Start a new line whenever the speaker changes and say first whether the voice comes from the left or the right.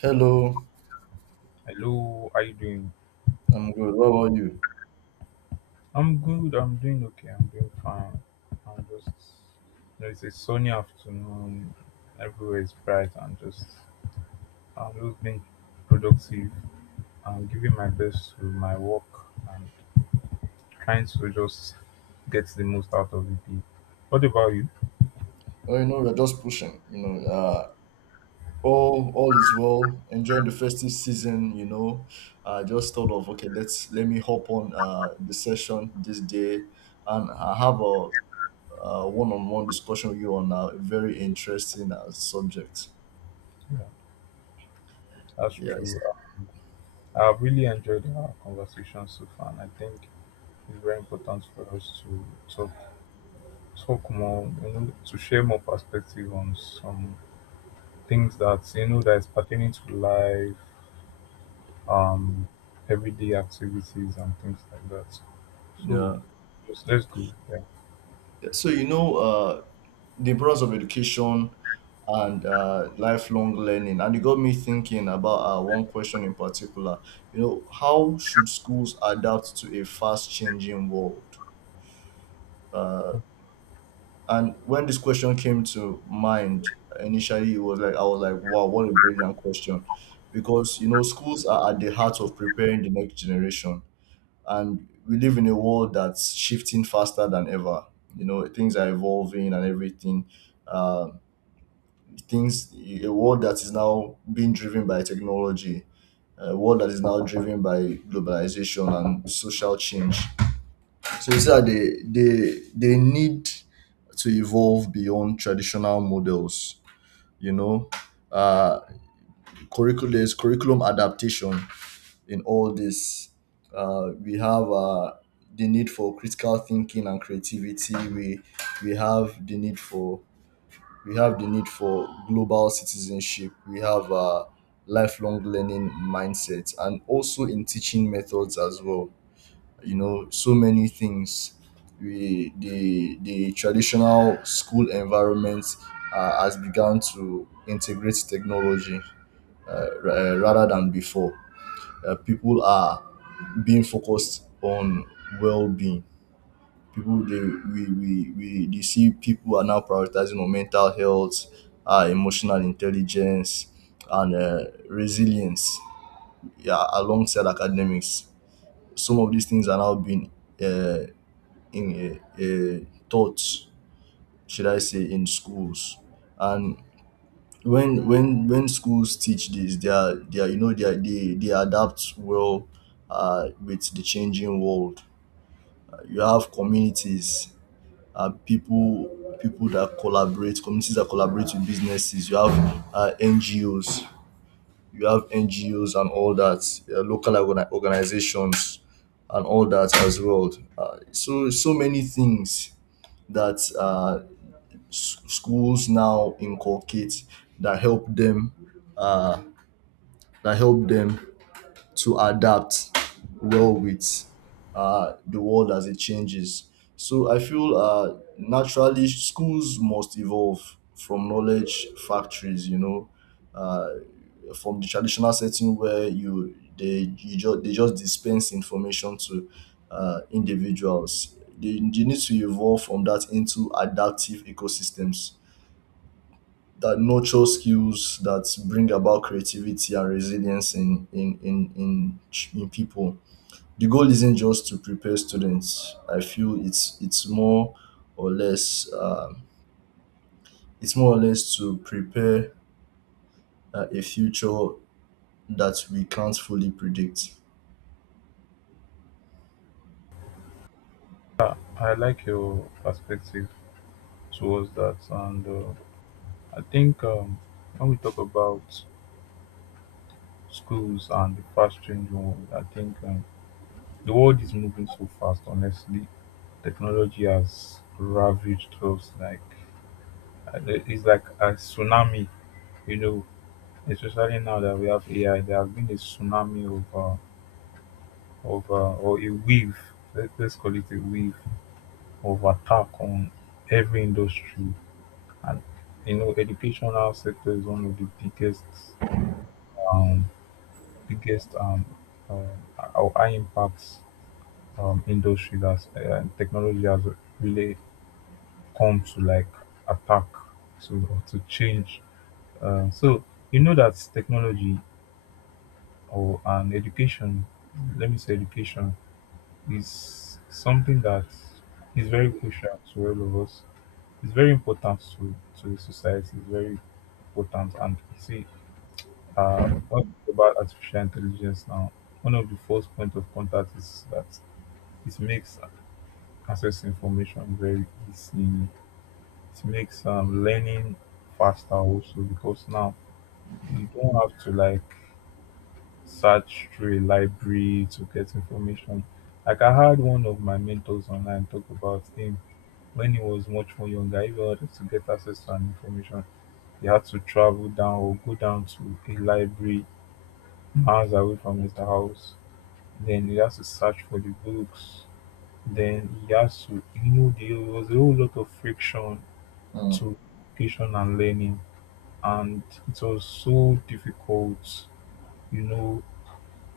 right: Hello,
left: Hello, how you doing?
right: I'm good. How are you?
left: I'm good. I'm doing okay. I'm doing fine. I'm just, it's a sunny afternoon. Everywhere is bright. I'm just being productive. I'm giving my best to my work and trying to just get the most out of the day. What about you?
right: Well, you know, we're just pushing. All is well. Enjoying the festive season. You know, I just thought of let me hop on the session this day, and I have a one-on-one discussion with you on a very interesting subject.
left: Yeah, that's
right: Yes.
left: true. I've really enjoyed our conversation so far, and I think it's very important for us to talk talk more, you know, to share more perspective on some things that you know that is pertaining to life, um, everyday activities and things like that. So
right: Yeah.
left: just let's go. Yeah,
right: Yeah, the importance of education and lifelong learning. And it got me thinking about one question in particular. You know, how should schools adapt to a fast changing world? Uh, and when this question came to mind initially, it was like I was like, wow, what a brilliant question, because you know schools are at the heart of preparing the next generation, and we live in a world that's shifting faster than ever. You know, things are evolving and everything. Um things A world that is now being driven by technology, a world that is now driven by globalization and social change. So you see that they need to evolve beyond traditional models, you know. Uh, curriculum adaptation in all this. We have the need for critical thinking and creativity. We have the need for we have the need for global citizenship. We have a lifelong learning mindset, and also in teaching methods as well. You know, so many things. We the the traditional school environment has begun to integrate technology. Rather than before, people are being focused on well-being. People they we they see People are now prioritizing on mental health, emotional intelligence, and resilience. Yeah, alongside academics, some of these things are now being uh, in taught, should I say, in schools, and when schools teach this, they are you know, they adapt well with the changing world. You have communities, uh, people people that collaborate, communities that collaborate with businesses. You have NGOs, you have NGOs and all that, local organizations and all that as well. So many things that schools now inculcate that help them uh, that help them to adapt well with the world as it changes. So I feel naturally schools must evolve from knowledge factories, you know, uh, from the traditional setting where you just they just dispense information to individuals. They need to evolve from that into adaptive ecosystems that nurture skills that bring about creativity and resilience in people. The goal isn't just to prepare students. I feel it's more or less it's more or less to prepare a future that we can't fully predict.
left: I like your perspective towards that, and I think when we talk about schools and the fast changing world, I think the world is moving so fast. Honestly, technology has ravaged us like it's like a tsunami. You know, especially now that we have AI, there has been a tsunami of, or a wave, let's call it a wave of attack on every industry. And, you know, educational sector is one of the biggest, um, biggest uh, or high impact industry that technology has really come to like attack to change. So, you know that technology or an education, let me say education is something that is very crucial to all of us. It's very important to the society. It's very important. And you see, what about artificial intelligence now? One of the first point of contact is that it makes access information very easy. It makes learning faster also because now you don't have to like search through a library to get information. Like I had one of my mentors online talk about him. When he was much more younger, if he wanted to get access to an information, he had to travel down or go down to a library miles away from his house. Then he has to search for the books. Then he has to, you know, there was a whole lot of friction
right: Mm.
left: to education and learning, and it was so difficult. You know,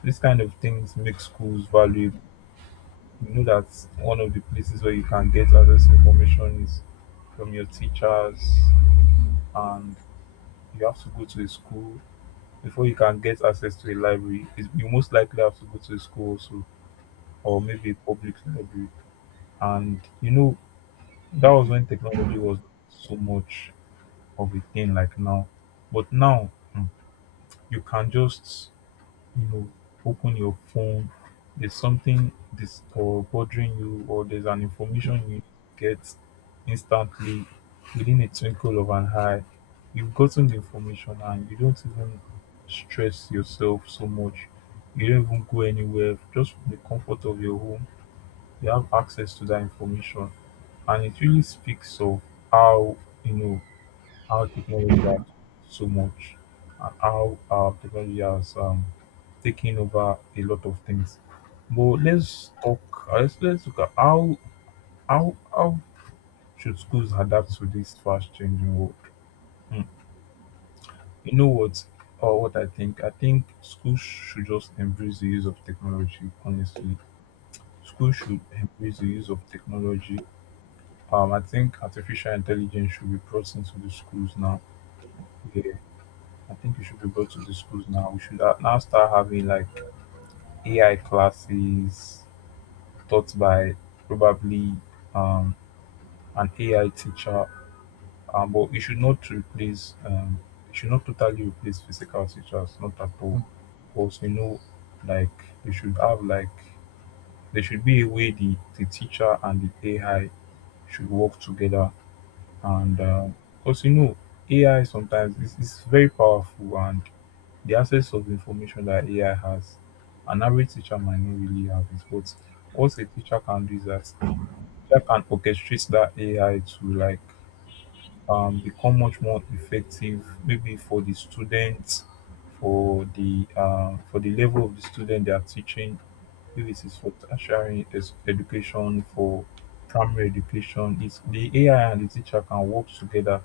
left: these kind of things make schools valuable. You know that one of the places where you can get access to information is from your teachers, and you have to go to a school before you can get access to a library. You most likely have to go to a school also, or maybe a public library. And you know, that was when technology was so much of a thing like now. But now, hmm, you can just, you know, open your phone, there's something this or bothering you, or there's an information you get instantly within a twinkle of an eye. You've gotten the information and you don't even stress yourself so much. You don't even go anywhere. Just from the comfort of your home, you have access to that information. And it really speaks of how, you know, how technology has so much, and how technology has taken over a lot of things. But let's talk. Let's look at how how should schools adapt to this fast changing world. Hmm. You know what? Or what I think? I think schools should just embrace the use of technology. Honestly, schools should embrace the use of technology. I think artificial intelligence should be brought into the schools now. Yeah. I think we should be brought to the schools now. We should now start having like AI classes taught by probably um, an AI teacher. But it should not it should not totally replace physical teachers, not at all. Because you know, like we should have like there should be a way the teacher and the AI should work together. And because you know, AI sometimes is very powerful, and the access of information that AI has, an average teacher might not really have it, but what a teacher can do is that teacher can orchestrate that AI to like become much more effective, maybe for the students, for the level of the student they are teaching. If it is for tertiary education, for primary education, it's the AI and the teacher can work together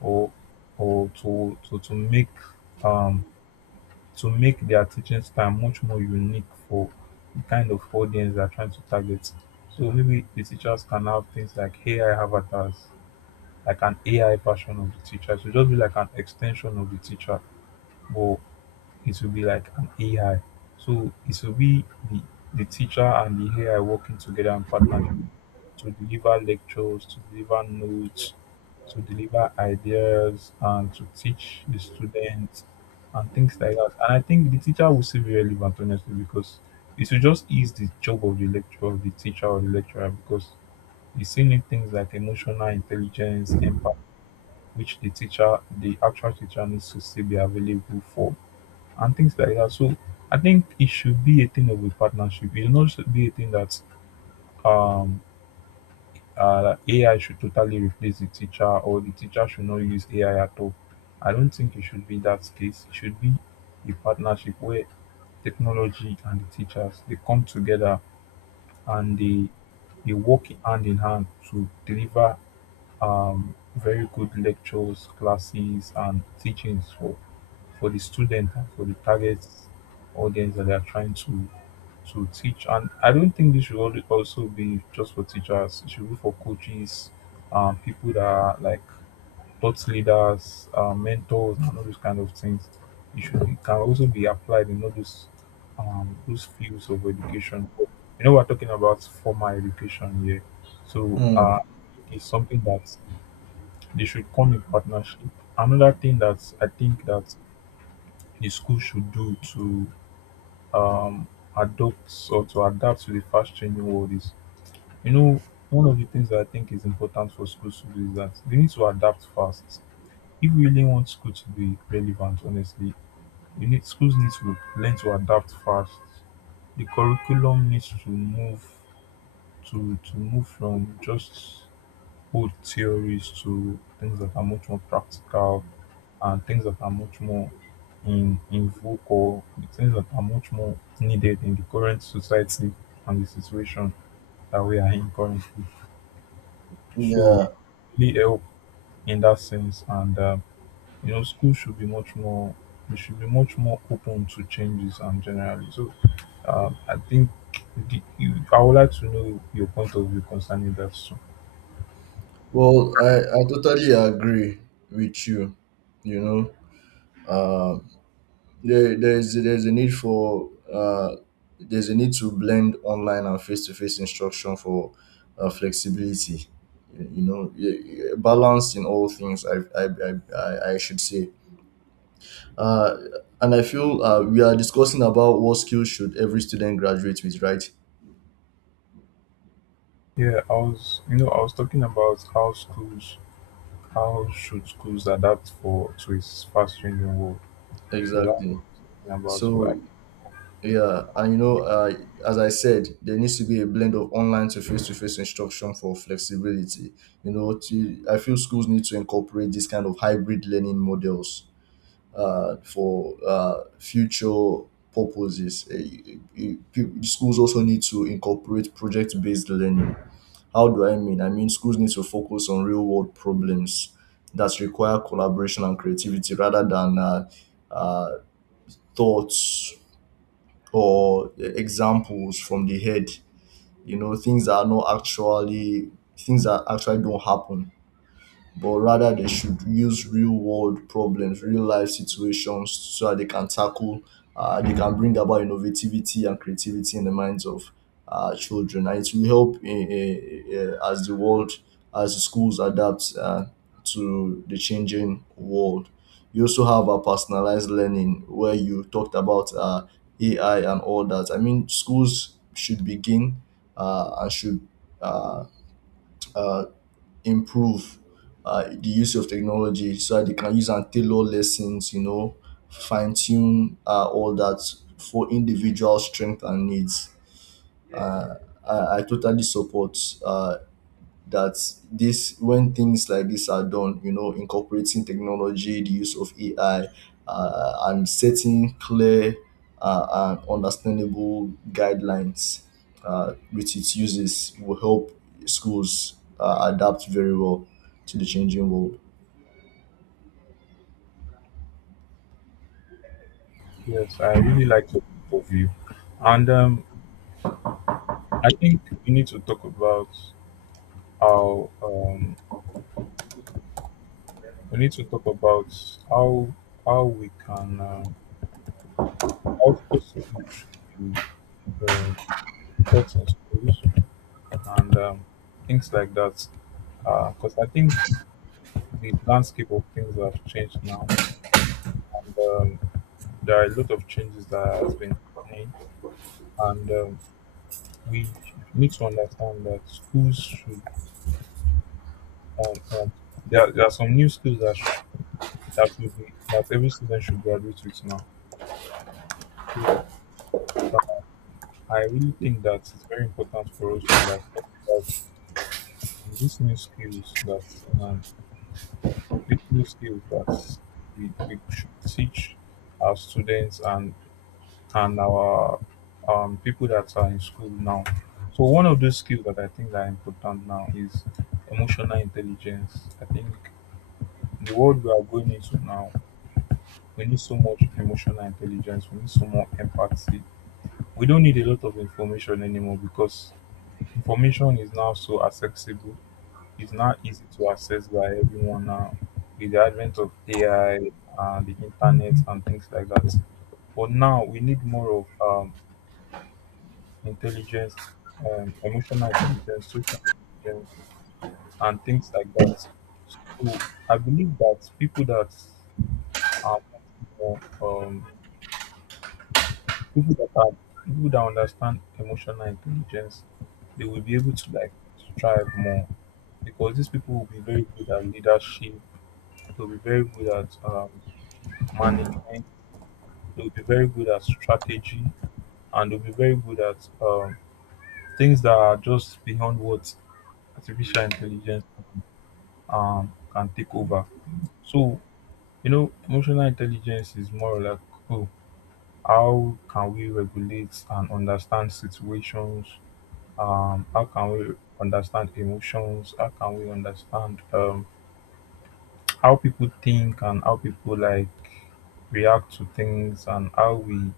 left: or or um, to make their teaching style much more unique for the kind of audience they're trying to target. So maybe the teachers can have things like AI avatars, like an AI version of the teacher. It will just be like an extension of the teacher, but it will be like an AI. So it will be the, the teacher and the AI working together in partnership to deliver lectures, to deliver notes, to deliver ideas, and to teach the students and things like that. And I think the teacher will still be relevant, honestly, because it will just ease the job of the lecturer, of the teacher or the lecturer, because you still need things like emotional intelligence, empathy, which the teacher, the actual teacher, needs to still be available for, and things like that. So I think it should be a thing of a partnership. It should not be a thing that um AI should totally replace the teacher, or the teacher should not use AI at all. I don't think it should be that case. It should be a partnership where technology and the teachers they come together and they work hand in hand to deliver very good lectures, classes, and teachings for the student and for the target audience that they are trying to teach. And I don't think this should also be just for teachers. It should be for coaches, people that are like thought leaders, mentors, and all those kind of things. It can also be applied in all those fields of education. You know, we're talking about formal education here, so
right: Mm.
left: it's something that they should come in partnership. Another thing that I think that the school should do to um, adopt or to adapt to the fast changing world is, you know, one of the things that I think is important for schools to do is that they need to adapt fast. If we really want school to be relevant, honestly, you need schools need to learn to adapt fast. The curriculum needs to move from just old theories to things that are much more practical, and things that are much more in vogue, or things that are much more needed in the current society and the situation that we are in currently. So
right: Yeah.
left: really help in that sense. And you know, school should be much more. We should be much more open to changes and generally. So I think I would like to know your point of view concerning that. So
right: Well, I totally agree with you. You know. uh, there's a need for there's a need to blend online and face to face instruction for flexibility. You know, balance in all things. I should say. Uh, and I feel we are discussing about what skills should every student graduate with, right?
left: yeah, I was you know I was talking about how schools how should schools adapt for to its fast changing world. So that
right: Exactly.
left: about
right: So yeah, and you know, as I said, there needs to be a blend of online to face instruction for flexibility. You know, I feel schools need to incorporate this kind of hybrid learning models for future purposes. Schools also need to incorporate project based learning. How do I mean? I mean, schools need to focus on real world problems that require collaboration and creativity rather than uh, thoughts or examples from the head, you know, things that are not actually, things that actually don't happen, but rather they should use real world problems, real life situations so that they can tackle, they can bring about innovativity and creativity in the minds of children. And it will help as the world, as the schools adapt to the changing world. You also have a personalized learning where you talked about AI and all that. I mean, schools should begin and should uh, uh, improve the use of technology so that they can use and tailor lessons, you know, fine tune all that for individual strength and needs. Uh, I totally support uh, that this. When things like this are done, you know, incorporating technology, the use of AI, and setting clear and understandable guidelines with its uses will help schools adapt very well to the changing world.
left: yes, I really like your point of view. And I think we need to talk about how um we need to talk about how how we can how social skills should be um, taught in schools, and things like that. Because I think the landscape of things have changed now, and there are a lot of changes that has been happening, and we need to understand that schools should. Um, um, there are some new skills that that should be that every student should graduate with now. So I really think that it's very important for us to like talk about um, these new skills that um, these new skills that we should teach our students, and our people that are in school now. So one of those skills that I think are important now is emotional intelligence. I think the world we are going into now, we need so much emotional intelligence. We need so much empathy. We don't need a lot of information anymore because information is now so accessible. It's now easy to access by everyone now with the advent of AI and the internet and things like that. But now we need more of intelligence, emotional intelligence, social intelligence, and things like that. So I believe that people that are more, um, are people that understand emotional intelligence, they will be able to like thrive more, because these people will be very good at leadership, they'll be very good at management, they'll be very good at strategy, and they'll be very good at things that are just beyond what artificial intelligence can take over. So, you know, emotional intelligence is more like, oh, how can we regulate and understand situations? How can we understand emotions? How can we understand how people think and how people react to things and how we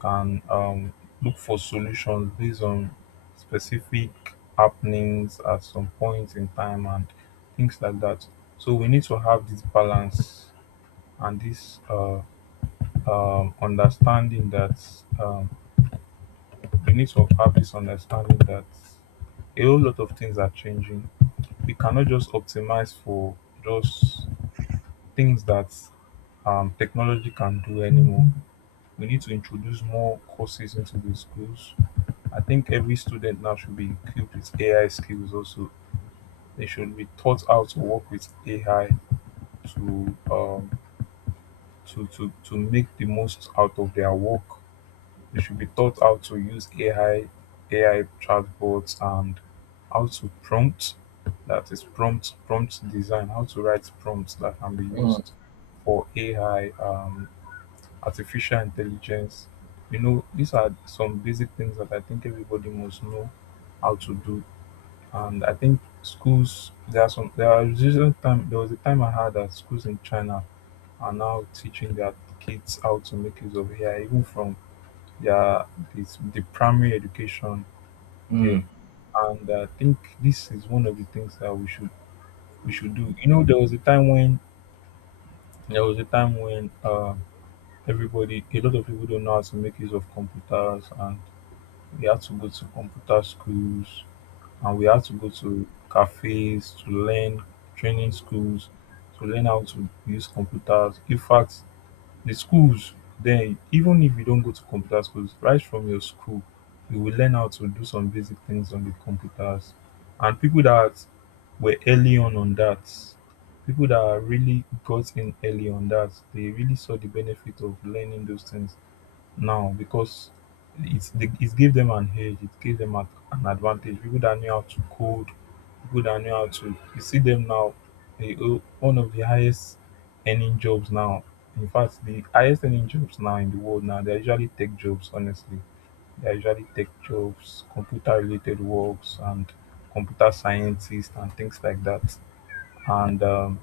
left: can look for solutions based on specific happenings at some point in time and things like that. So we need to have this balance and this understanding that um, we need to have this understanding that a whole lot of things are changing. We cannot just optimize for just things that technology can do anymore. We need to introduce more courses into the schools. I think every student now should be equipped with AI skills also. They should be taught how to work with AI to make the most out of their work. They should be taught how to use AI, AI chatbots, and how to prompt, that is prompt design, how to write prompts that can be
right: Mm,
left: used for AI, artificial intelligence. You know, these are some basic things that I think everybody must know how to do. And I think schools there are some there are usually time there was a time I had that schools in China are now teaching their kids how to make use of AI, even from their the primary education there.
right: mm.
left: And I think this is one of the things that we should do. You know, there was a time when everybody, a lot of people don't know how to make use of computers and we had to go to computer schools and we had to go to cafes to learn training schools to learn how to use computers. In fact, the schools then, even if you don't go to computer schools, right from your school you will learn how to do some basic things on the computers. And people that were early on that, people that really got in early on that, they really saw the benefit of learning those things now because it gave them an edge, it gave them an advantage. People that knew how to code, people that knew how to, you see them now, they, one of the highest earning jobs now. In fact, the highest earning jobs now in the world now, they're usually tech jobs. Honestly, they're usually tech jobs, computer related works, and computer scientists and things like that. And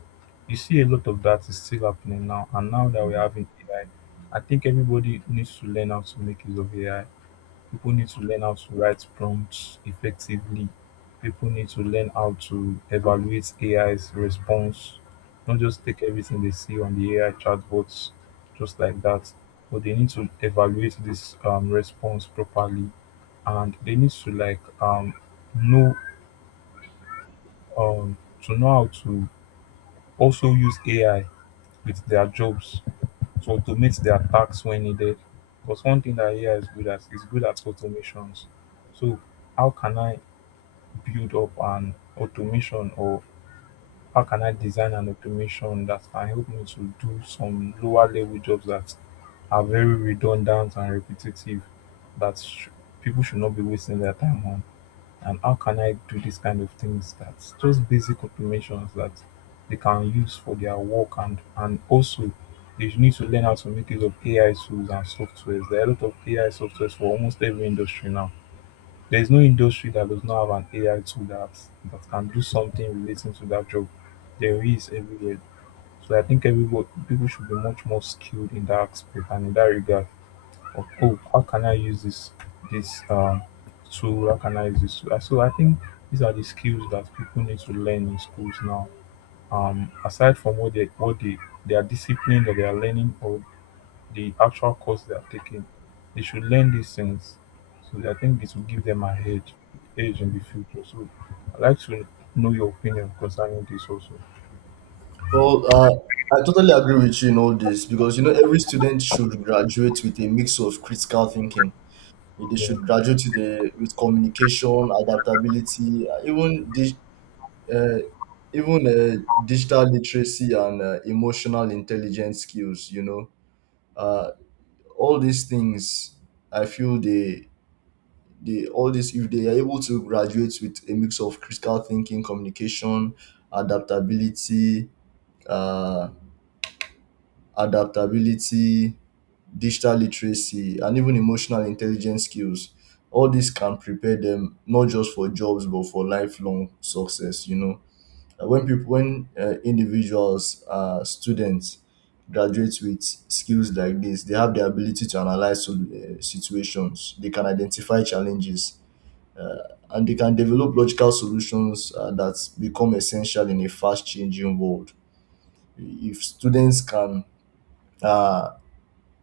left: you see a lot of that is still happening now. And now that we're having AI, I think everybody needs to learn how to make use of AI. People need to learn how to write prompts effectively. People need to learn how to evaluate AI's response, not just take everything they see on the AI chatbots just like that. But they need to evaluate this response properly, and they need to like know um, to know how to also use AI with their jobs. So, to automate their tasks when needed. Because one thing that AI is good at automations. So how can I build up an automation, or how can I design an automation that can help me to do some lower level jobs that are very redundant and repetitive that sh- people should not be wasting their time on? And how can I do this kind of things, that's just basic automations that they can use for their work? And also, they need to learn how to make use of AI tools and softwares. There are a lot of AI softwares for almost every industry now. There is no industry that does not have an AI tool that can do something relating to that job. There is everywhere. So I think everybody people should be much more skilled in that aspect and in that regard of, oh, how can I use this this um tool? How can I use this tool? So I think these are the skills that people need to learn in schools now. Aside from what they their discipline that they are learning or the actual course they are taking, they should learn these things. So I think it will give them a edge edge in the future. So I'd like to know your opinion concerning this also.
right: Well, I totally agree with you in all this, because you know every student should graduate with a mix of critical thinking. They
left: Yeah.
right: should graduate to the with communication, adaptability, even dig, uh, even digital literacy and emotional intelligence skills. You know, uh, all these things. I feel they All this, if they are able to graduate with a mix of critical thinking, communication, adaptability, uh, adaptability, digital literacy and even emotional intelligence skills, all this can prepare them not just for jobs but for lifelong success, you know. When people when individuals, students graduate with skills like this, they have the ability to analyze situations, they can identify challenges uh, and they can develop logical solutions that become essential in a fast changing world. If students can uh,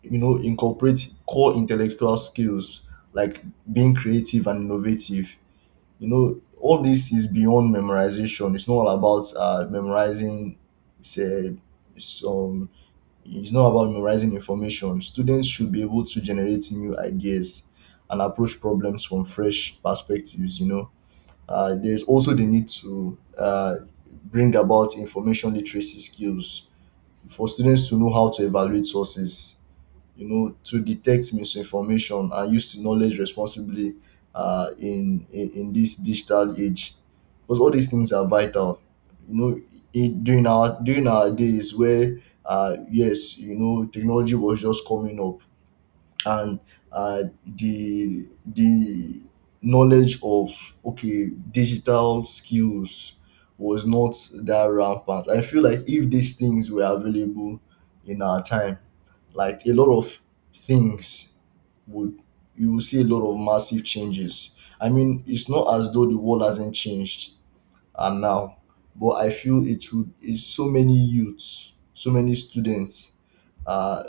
right: you know incorporate core intellectual skills like being creative and innovative, you know all this is beyond memorization. It's not all about memorizing, say some it's not about memorizing information. Students should be able to generate new ideas and approach problems from fresh perspectives, you know. There's also the need to bring about information literacy skills for students to know how to evaluate sources, you know, to detect misinformation and use knowledge responsibly in this digital age. Because all these things are vital. You know, during our days where yes, you know, technology was just coming up, and the knowledge of okay digital skills was not that rampant. I feel like if these things were available in our time, like a lot of things would, you will see a lot of massive changes. I mean, it's not as though the world hasn't changed, and now, but I feel it would, is so many youths, so many students uh,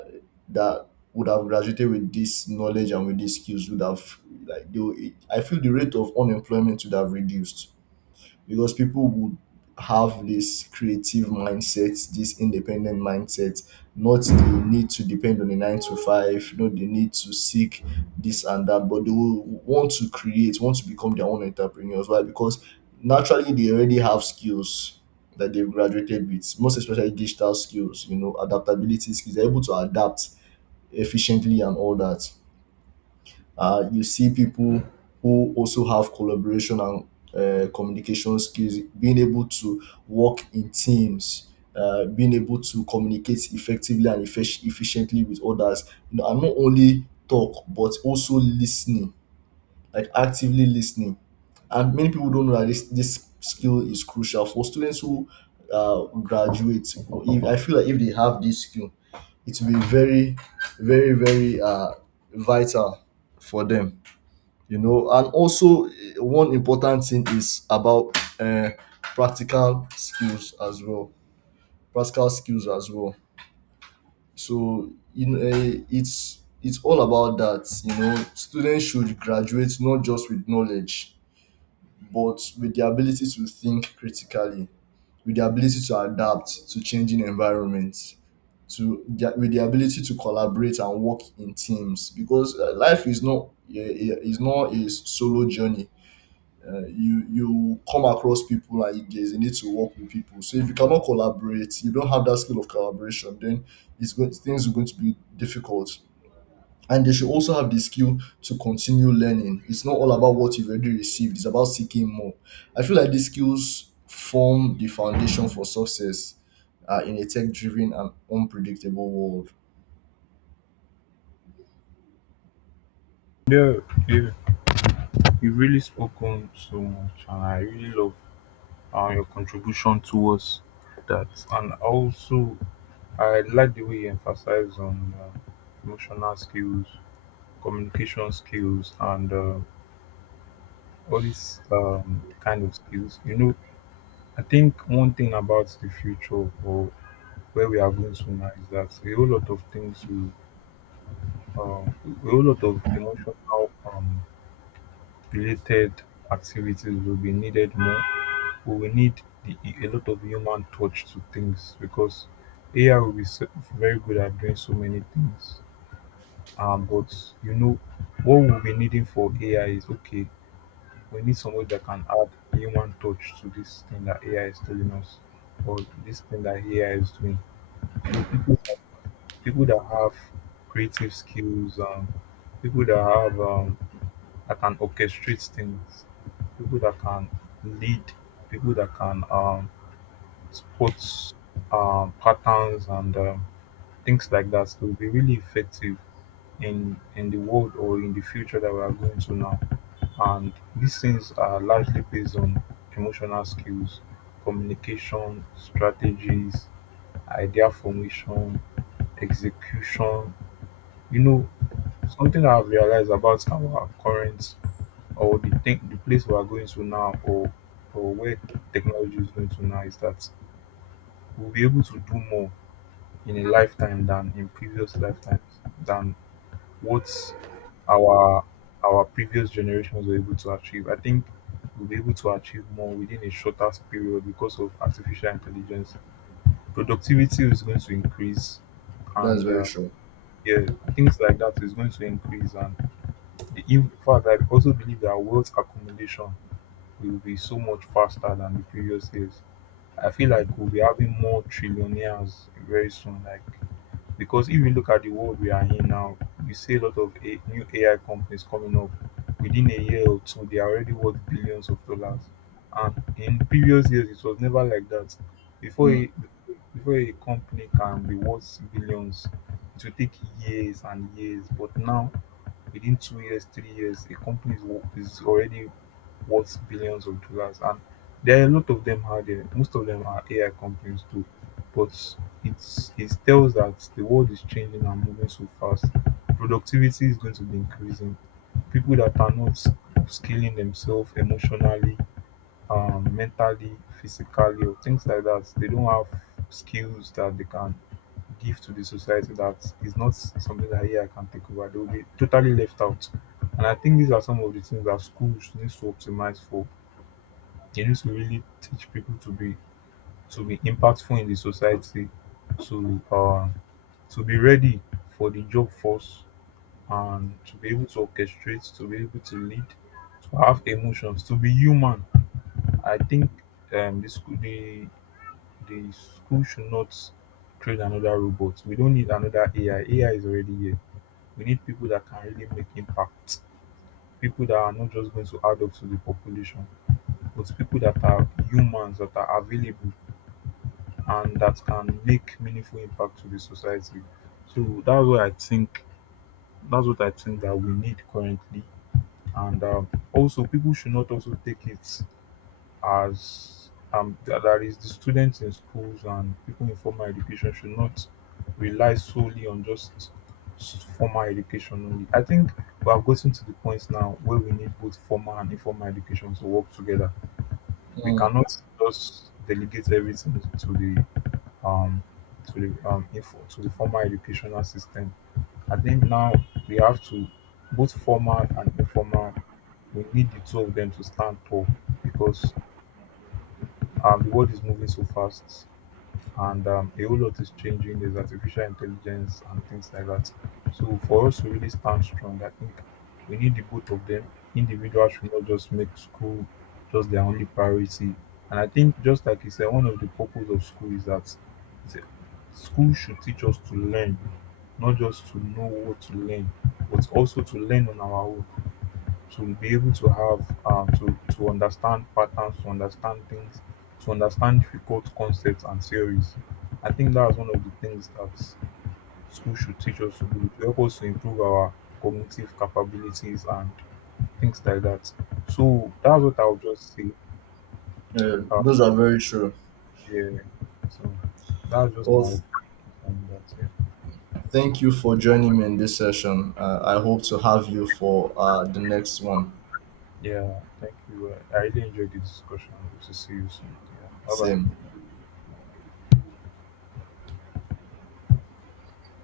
right: that would have graduated with this knowledge and with these skills would have, like they, would- I feel the rate of unemployment would have reduced, because people would have this creative mindset, this independent mindset, not the need to depend on a nine to five, not the need to seek this and that, but they will want to create, want to become their own entrepreneurs. Why? Because naturally they already have skills that they've graduated with, most especially digital skills, you know, adaptability skills. They're able to adapt efficiently and all that. You see people who also have collaboration and communication skills, being able to work in teams, being able to communicate effectively and efficiently with others, you know, and not only talk but also listening, like actively listening. And many people don't know that this skill is crucial for students who graduate. If, I feel like if they have this skill, it will be very vital for them, you know. And also one important thing is about practical skills as well, practical skills as well so you know it's all about that. You know students should graduate not just with knowledge but with the ability to think critically, with the ability to adapt to changing environments, with the ability to collaborate and work in teams, because life is not eh, eh, is not a solo journey. You you come across people and you, there's a need to work with people. So if you cannot collaborate, you don't have that skill of collaboration, then it's going things are going to be difficult. And they should also have the skill to continue learning. It's not all about what you've already received; it's about seeking more. I feel like these skills form the foundation for success in a tech-driven and unpredictable world.
left: Yeah, yeah, you really spoken so much and I really love your contribution towards that. And also, I like the way you emphasize on emotional skills, communication skills, and all these kind of skills. You know, I think one thing about the future or where we are going to now is that a whole lot of emotional um, related activities will be needed more. We will need the, a lot of human touch to things because AI will be very good at doing so many things. But you know what we'll be needing for AI is, okay, we need somebody that can add human touch to this thing that AI is telling us, or this thing that AI is doing. So people that have creative skills, people that have that can orchestrate things, people that can lead, people that can sports patterns and things like that will be really effective in the world or in the future that we are going to now. And these things are largely based on emotional skills, communication strategies, idea formation, execution. You know, something I've realized about our current, the place we are going to now, or where technology is going to now, is that we'll be able to do more in a lifetime than in previous lifetimes, than what our our previous generations were able to achieve. I think we'll be able to achieve more within a shorter period because of artificial intelligence. Productivity is going to increase,
right: That's
left: and
right: very true.
left: yeah, things like that is going to increase. And in fact, I also believe that wealth accumulation will be so much faster than the previous years. I feel like we'll be having more trillionaires very soon. Like, because if you look at the world we are in now, we see a lot of new AI companies coming up. Within a year or two, they are already worth billions of dollars. And in previous years, it was never like that. Before
right: Mm,
left: a, Before a company can be worth billions, it will take years and years. But now, within 2 years, 3 years, a company is, is already worth billions of dollars, and there are a lot of them out there. Most of them are AI companies too. But it tells that the world is changing and moving so fast. Productivity is going to be increasing. People that are not scaling themselves emotionally, mentally, physically, or things like that, they don't have skills that they can give to the society that is not something that AI can take over. They will be totally left out. And I think these are some of the things that schools need to optimize for. They need to really teach people to be impactful in the society, to um to be ready for the job force, and to be able to orchestrate, to be able to lead, to have emotions, to be human. I think um the school the the school should not create another robot. We don't need another AI. AI is already here. We need people that can really make impact, people that are not just going to add up to the population, but people that are humans that are available and that can make meaningful impact to the society. So that's what I think. That's what I think that we need currently. And also, people should not also take it as that is, the students in schools and people in formal education should not rely solely on just formal education only. I think we have gotten to the point now where we need both formal and informal education to work together. We
right: mm.
left: cannot just delegate everything to the um, to the formal educational system. I think now we have to both formal and informal. We need the two of them to stand tall because the world is moving so fast and a whole lot is changing. There's artificial intelligence and things like that. So for us to really stand strong, I think we need the both of them. Individuals should not just make school just their only priority. And I think just like you said, one of the purpose of school is that it's a- school should teach us to learn, not just to know what to learn, but also to learn on our own, to be able to have to understand patterns, to understand things, to understand difficult concepts and theories. I think that's one of the things that school should teach us to do. It help us to improve our cognitive capabilities and things like that. So that's what I would just say.
right: Yeah,
left: Uh,
right: those are very true.
left: yeah. So that's just my
right: Well,
left: opinion on that. Yeah.
right: thank you for joining me in this session. I hope to have you for the next one.
left: Yeah, thank you. I really enjoyed the discussion. Hope to see you soon. Yeah. Bye bye.
right: Same.